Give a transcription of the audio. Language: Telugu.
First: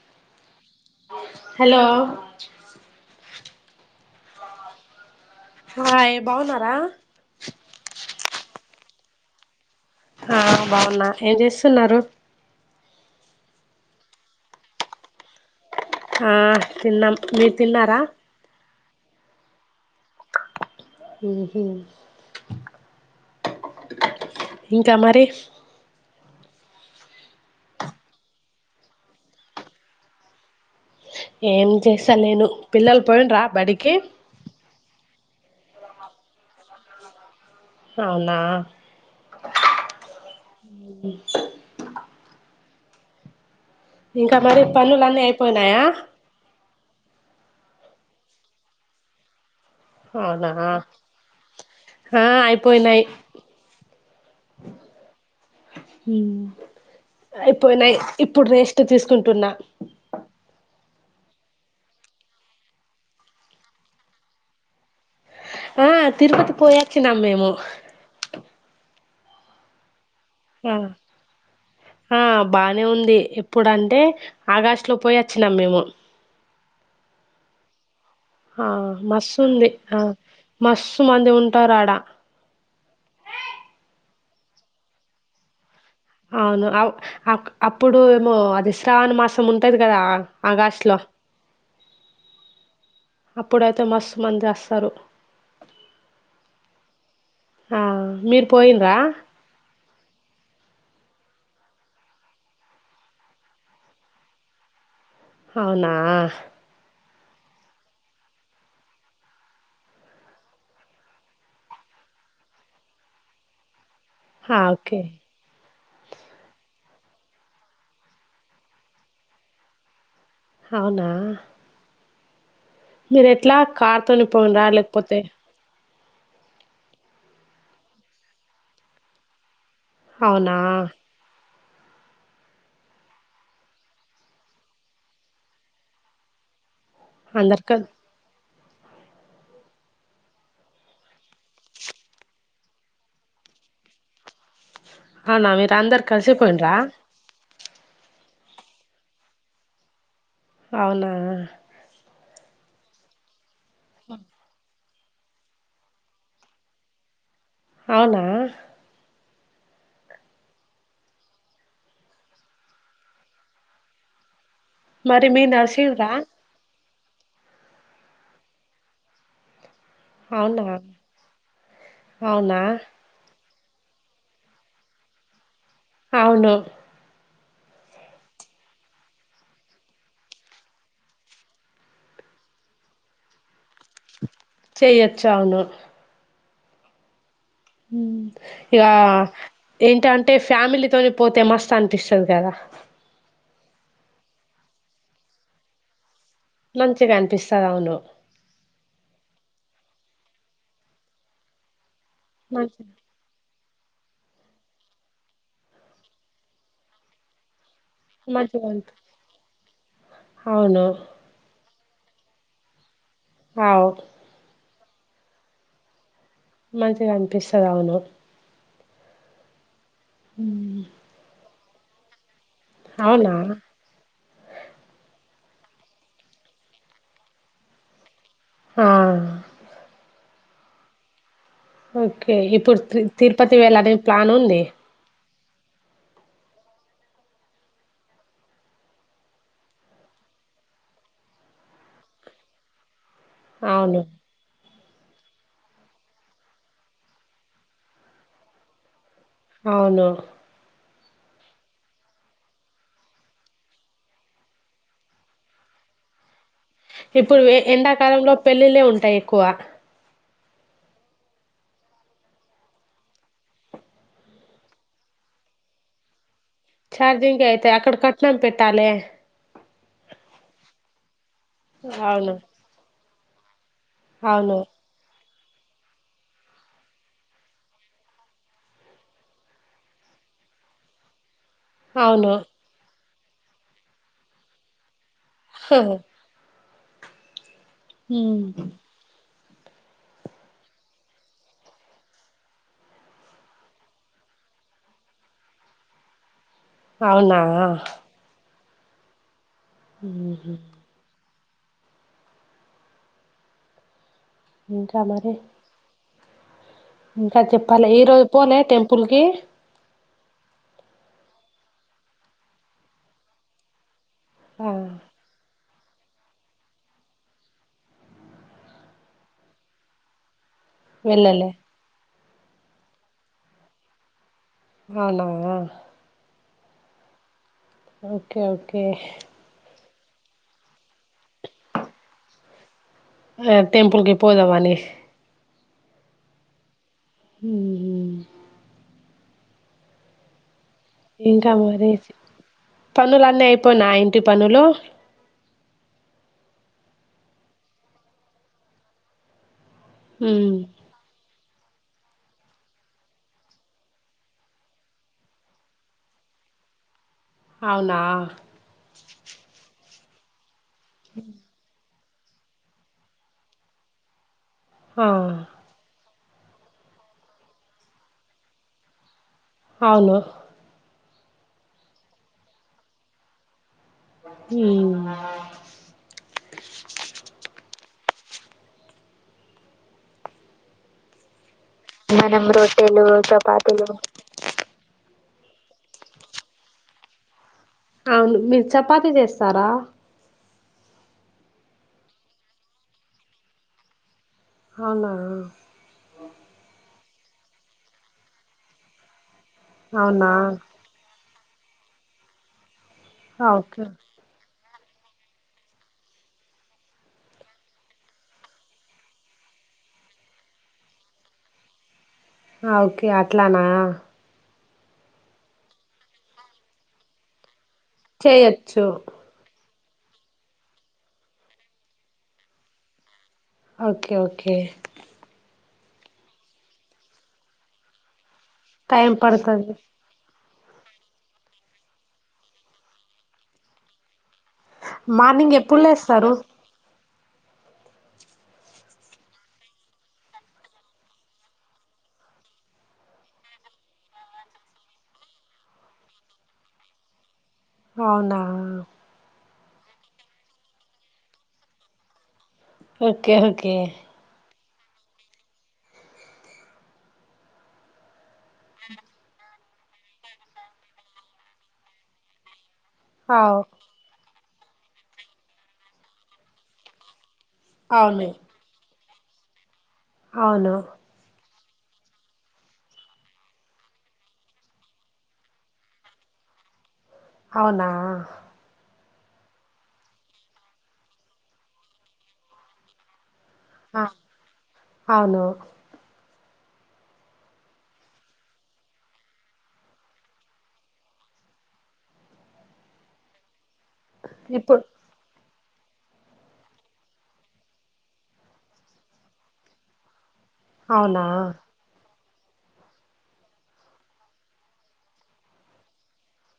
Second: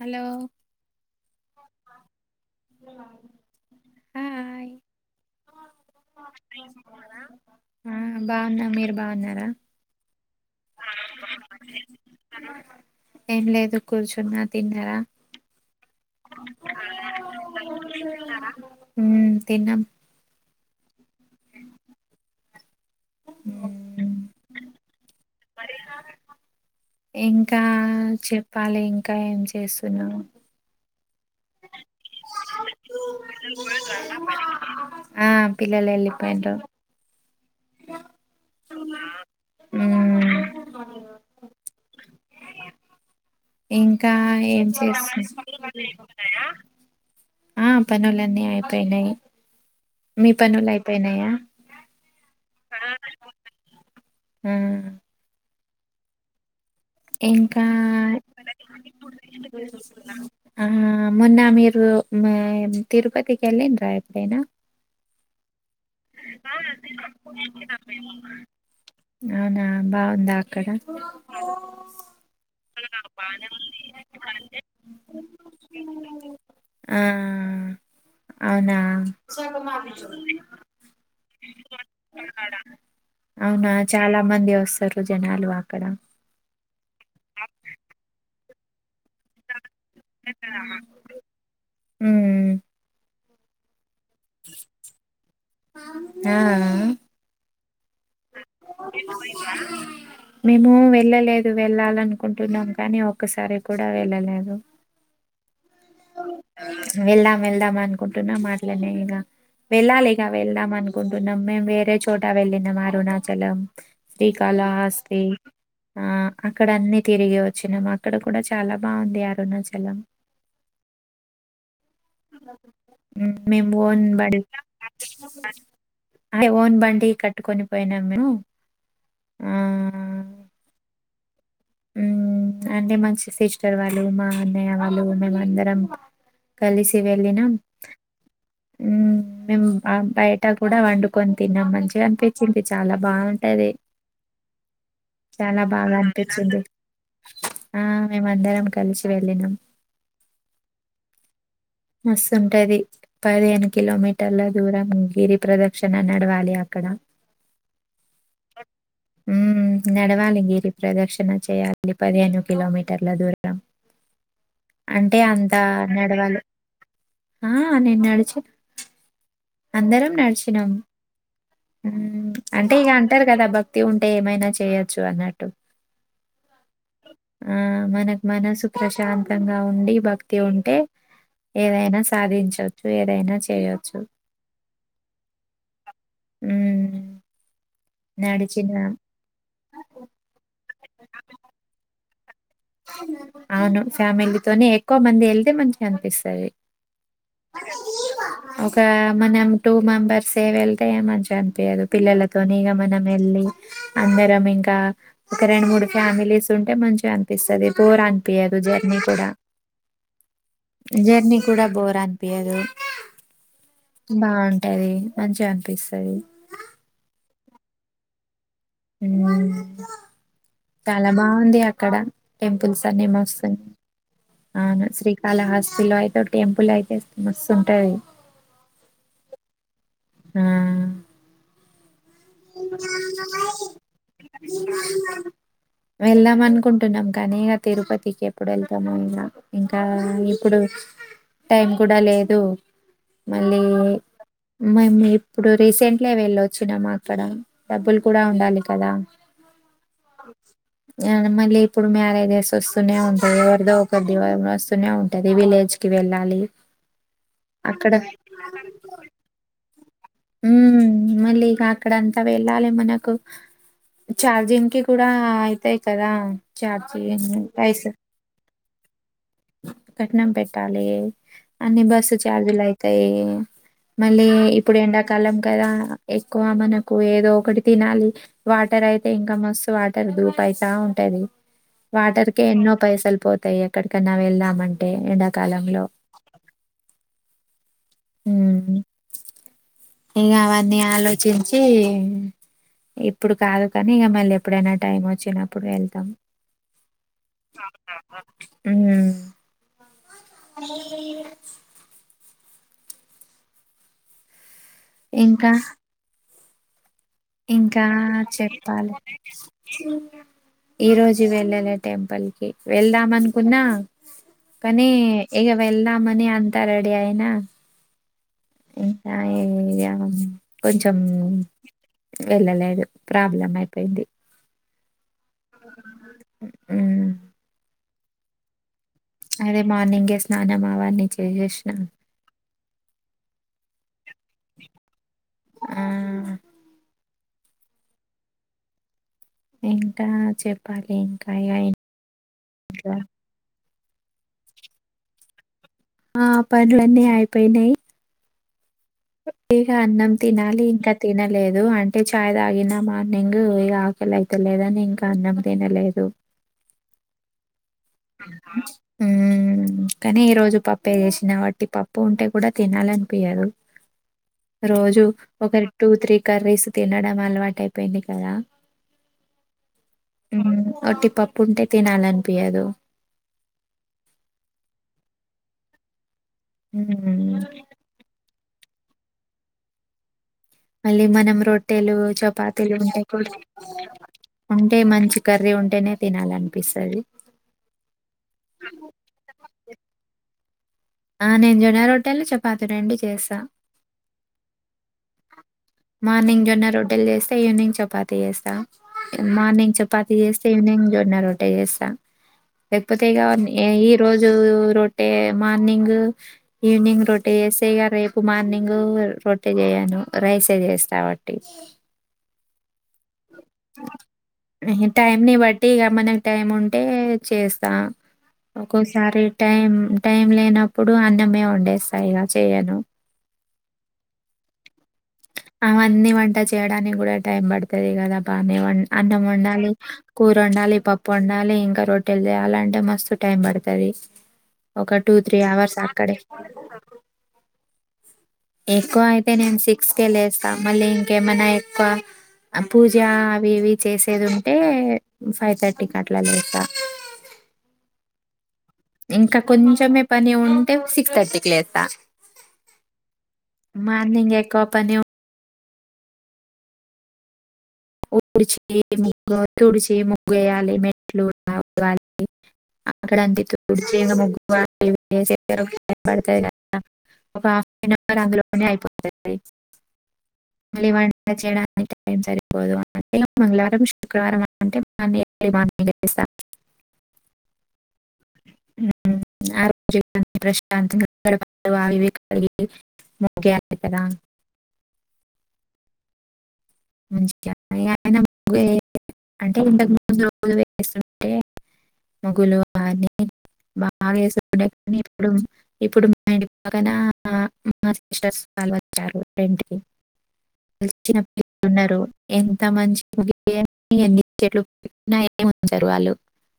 హలో హలో హ హాయ్ హాయ్ బాగున్నారా ఆ బాగున్న మీరు బాగున్నారా ఆ బాగున్నా ఏం చేస్తున్నారు ఏం లేదు కూర్చున్నా తిన్నరా ఆ తిన్నాం మీరు తిన్నారా ఉమ్ తిన్నాం మ్మ్ హ్మ్ మ్మ్ ఇంకా మరి ఇంకా చెప్పాలి ఇంకా ఏం చేస్తున్నావు ఏం చేస్తా నేను పిల్లలు పోయిడ్రా బడికి ఆ పిల్లలేల్లిపోయిండ్రు అవునా మ్మ్ ఇంకా మరి ఏం పనులన్నీ చేస్తుం అయిపోయినాయా అ ఆ పనులన్నీ అయిపోయినయ్ అవునా ఆ అయిపోయినయి్ ఆ మ్మ్ ఇంకా అయిపోయినయ్ ఇప్పుడు రెస్ట్ తీసుకుంటున్నా ఆ మొన్న మీరు తిరుపతికి వెళ్లిండ్రా అయితే ఆ తరుపతి పోయాచ్చినం మేము అవునా బా ఆ ఆ బానే ఉంది ఎప్పుడంటే ఆగష్టు లో పోయి అచ్చినాం మేము ఆ ఆ అవునా మస్తుంది ఆ మస్ మంది ఉంటారు అడా అవునా చాలా మంది వస్తరు జనాలు అక్కడ అవును అవ్ అప్పుడు ఏమో సావన్ మాసం ఉంటది కదా ఆగాస్టు లో ఉమ్ అప్పుడు అంత మస్తు మంది చేస్తారు ఆ ఆ మీరు పోయిండ్రా మేము వెళ్ళలేదు వెళ్ళాలనుకుంటున్నాం కానీ ఒక్కసారి కూడా వెళ్ళలేదు అవునా వెళ్దాం వెళ్దాం అనుకుంటున్నా మాట్లనే ఇక వెళ్ళాలి ఇక వెళ్దాం అనుకుంటున్నాం మేము వేరే చోట వెళ్ళినం అరుణాచలం ఆ శ్రీకాళ ఓకే హస్తి ఆ అక్కడ అన్నిీ తిరిగి వచ్చినాము అక్కడ కూడా చాలా బాగుంది అరుణాచలం అవునా ఉ మీరు ఎట్లా కార్తోని పోవం రాలేకపోతే అదే ఓన్ బండి కట్టుకొని పోయినాం మేము ఆ అవునా ఊ అంటే మంచి సిస్టర్ వాళ్ళు మా అన్నయ్య వాళ్ళు మేమ అందరం కలిసి వెళ్ళినామ్ అందరు కల్ ఊ మేము బయట కూడా వండుకొని తిన్నాం మంచిగా అనిపించింది చాలా బాగుంటది అవునా మీరు అందరు కలిసి పోయిండ్రా ఆ మేము అందరం కలిసి వెళ్ళినం అవునా మాస్తుంటది పదిను కిలోమీటర్ ల దూరం ఉ గిరి ప్రదక్షణ నడవాలి అక్కడ అవునా ఉ నడవాలి గిరి ప్రదక్షిణ చేయ్యాలి పదిహేను కిలోమీటర్ల దూరం అంటే మరి మీరు అంత నడిసిండ్రా నడవాలి ఆ నేను నడిచా అందరం అవునా నడిచినాం అవునా అంటే ఇక అంటారు కదాబ్బా బక్తి ఉంటే ఏమైనా చేయొచ్చు అన్నట్టు అవును ఆ మనకు మనసు ప్రశాంతంగా ఉండి భక్తి ఉంటే ఏదైనా సాధించవచ్చు ఏదైనా చేయొ చేయొచ్చు అవును ఊ ఇక ఏంటంటే ఫ్యామిలీ తొనిపోతే మస్తు అనిపిస్తుంది కదా అవును ఫ్యామిలీతోనే ఎక్కువ మంది వెళ్తే మంచిగా అనిపిస్తుంది మంచిగా అనిపిస్తది సరే అవును ఒక మనము టూ మెంబర్స్ ఏ వెళ్తే ఏ మంచిగా అనిపియ్యదు పిల్లలతోనే ఇగ మంచి మన వెళ్ళి అందరం ఇంకా ఒక రెండు మూడు ఫ్యామిలీస్ ఉంటే మంచిగా అన్ పిస్తది బోర్ అనిపియ్యదు మంచిగా అనిపి జర్నీ కూడా అవును జర్నీ కూడా బోర్ అనిపియ్యదు అవు ఉంటది మంచిగా అనిపిస్తది. మంచిగా అనిపిస్తది అవును. ఉమ్మ్. హ్మ్ చాలా బాగుంది అ అక్కడ. టెంపుల్స్ అన్ని అవునా మస్తున్నాయి. అవును శ్రీకాళహస్తి లో అయితే ఒక టెంపుల్ అయితే మస్తు ఉంటాది. ఆహ్ ఆహ్ ఓకే ఇప్పుడు తి తిరుపతి వెళ్లాలని ప్లాన్ ఉంది. వెళ్దాం అనుకుంటున్నాం కానీ ఇగ తిరుపతికి ఎప్పుడు వెళ్తామో ఇంక. ఇంకా ఇప్పుడు టైం కూడా లేదు. మళ్ళీ. అవును మేము ఇప్పుడు రీసెంట్లే వెళ్ళొచ్చినము అక్. అక్కడ డబ్బులు కూడా ఉండాలి కదా. అవును. యా మళ్ళీ ఇప్పుడు మ్యారేజెస్ వస్తూనే ఉంటాయి. ఎవరిదో ఒకరిది వస్తూనే ఉంటది విలేజ్ కి వెళ్ళాలి. ఇప్పుడు అక్కడ ఎండాకాలంలో పెళ్ళిళ్లే ఉంటాయి ఎక్కువ. ఉమ్మ్ మళ్ళీ ఇక అక్కడ అంతా వెళ్ళాలి మనకు చార్జింగ్ కి కూడా అయితాయి కదా. ఛార్జీంగ్ ఛార్జింగ్ అయితే పైస్ అక్కడ కట్నం పెట్టాలే కట్నం పెట్టాలి. అన్ని బస్సు అవును చార్జీలు అయితాయి. మళ్ళీ అవును ఇప్పుడు ఎండా. స్థలం కదా ఎక్కువ మనకు ఏదో ఒకటి తినాలి. వాటర్ అయితే ఇంకా మస్తు వాటర్ ధూపా అయితా ఉంటది. వాటర్ అవును కే ఎన్నో పైసలు. పోతాయి ఎక్కడికన్నా వెళ్దామంటే. ఎండాకాలంలో. ఉమ్మ్. ఉమ్ ఇగ అవన్నీ ఆలోచించి ఇప్పుడు కాదు కానీ ఇంక మళ్ళీ ఎప్పుడైనా టైం వచ్చినప్పుడు వెళ్తాము. అవునా. ఉమ్ ఊహు అ ఇంకా మరి. ఇంకా చెప్పాలి ఈ రోజు పోలే చెప్పాలి. టెంపుల్ కి ఈ రోజు వెళ్ళాలే టెంపుల్ కి వెళ్దాం అనుకున్నా. ఆ కానీ ఏయల్. వెళ్దామని అంతారెడి అయినా. ఇకా ఏ కొంచెం వెళ్ళలే వెళ్ళలేదు ప్రాబ్లం అయిపోయింది అవునా మ్మ్ ఓకే ఓకే కే మార్నింగే ఏ స్నానంమావాని ని జేసేసినా ఆ టెంపుల్కి పోదమానేసి ఆ మ్మ్ ఇంకా చెప్ ఇంకా మరసి ఇంట్లో పనులు అన్నీ నయ ఇంటి పనులు ఆ పనులన్నీ అయిపోయినాయి [inaudible] ఇగా అన్నం ఉమ్. తినాలి ఇంకా తినాలి లేదు అంటే ఛాయ్ తాగినా మార్నింగ్ ఇగా ఆకలి అయితేలేదని ఇంకా అన్నం తినలేదు. అవునా మ్మ్ కానీ ఈ రోజు పప్పు పే చేసిన కాబట్టి పోంటే కూడా తినాలనిపియదు రోజు ఆ ఒకరి టూ త్రీ కర్రీస్ తినడం అలవాటు అయిపోయింది కదా అవును హ్మ ఓటి పప్పు ఉంటే తినాలనిపియదు మ్మ్ నా మ్మ్ మళ్ళీ మనం రో టెలు మనం చపాతీలు ఉంటే రొట్టెలు కూడా చపాతీలు అంటే మంచి కర్రీ ఉంటేనే తినాలనిపిస్తది అవును మీరు చపాతి చేస్తారా ఆ నేను జొన్న రొట్టెలు చపాతి రెండు చేస్తా అవునా మార్నింగ్ జొన్న రో రొట్టెల్ చేస్తా ఈవినింగ్ చపాతి చేస్తా మార్నింగ్ చపాతి అవునా చేస్తే ఈవినింగ్ జోన్న రో అట్ట జేస లేకపోతే ఇగ ఆ, ఓకే ఈ రోజు రోటే మా మార్నింగ్ ఈవినింగ్ రోటీ చేస్తే రేపు మార్నింగ్ రోటీ చేయను రైసే చేస్తా వట్టి ఆ ఓకే అట్లానా టైం ని బట్టి ఇగ మనకి టైం ఉంటే చేస్తా ఆ చేయొచ్చు ఒక్కోసారి టైమ్ టైమ్ లేనప్పుడు అన్నమే వండేస్తా ఇగ చేయను ఓకే ఓకే అవన్నీ వంట చేయడానికి కూడా టైం పడుతది గదా అన్ని వాన్ టైం అన్నం వండాలి పడుతది వండాలి పప్పు వండాలి ఇంకా రొట్టెలు చేయాలంటే మస్తు టైం పడతది టూ త్రీ మార్నింగ్ అవర్స్ ఎప్పుడు అక్కడే లేస్తారు ఎక్కువ అయితే నేను సిక్స్ కే లేస్తా మళ్ళీ ఇంకేమైనా ఎక్కువ పూజ అవి ఇవి చేసేది ఉంటే ఫైవ్ థర్టీకి అట్లా లేస్తా అవునా ఇంకా కొంచెమే పని ఉంటే సిక్స్ థర్టీ కి లేస్తా ఓకే ఓకే మార్నింగ్ ఎక్కువ పని ఉడిచి ముగ్గు తుడిచి ముగ్గేయాలి మెట్లు కూడా తూడువాలి ఆక్కడ అంత అవు తుడిచి ముగ్ వా పడతాయి కదా ఒక హాఫ్ అన్ అవర్ అవును అందులోనే అయిపో సరే అవును మళ్లీ వంట చేయాలి [unintelligible] బుధవారం అంటే మంగళవారం శుక్రవారం అంటే ఎర్లీ మార్నింగ్ లేస్తా అవునా ఆరోగ్య ప్రశాంత వివేగి [unintelligible] [unintelligible] గ్యారెంటీ కదా ఆ అవును [unintelligible] అంటే ఇంతకు ముందు రోజు వేస్తుంటే మగులు అని బ ఆవేష పడే అన్ని ఇప్పుడు ఇప్పుడు మా ఇంటి పక్కన మా సిస్టర్స్ వాళ్లు వచ్చారు రెంటికి అవునా తెలినప్పు ఉన్నారు [unintelligible] ఎంత మంచి ముగి ఏ ఎన్ని చెట్లు పెట్టిన ఏముంచరు వాళ్లు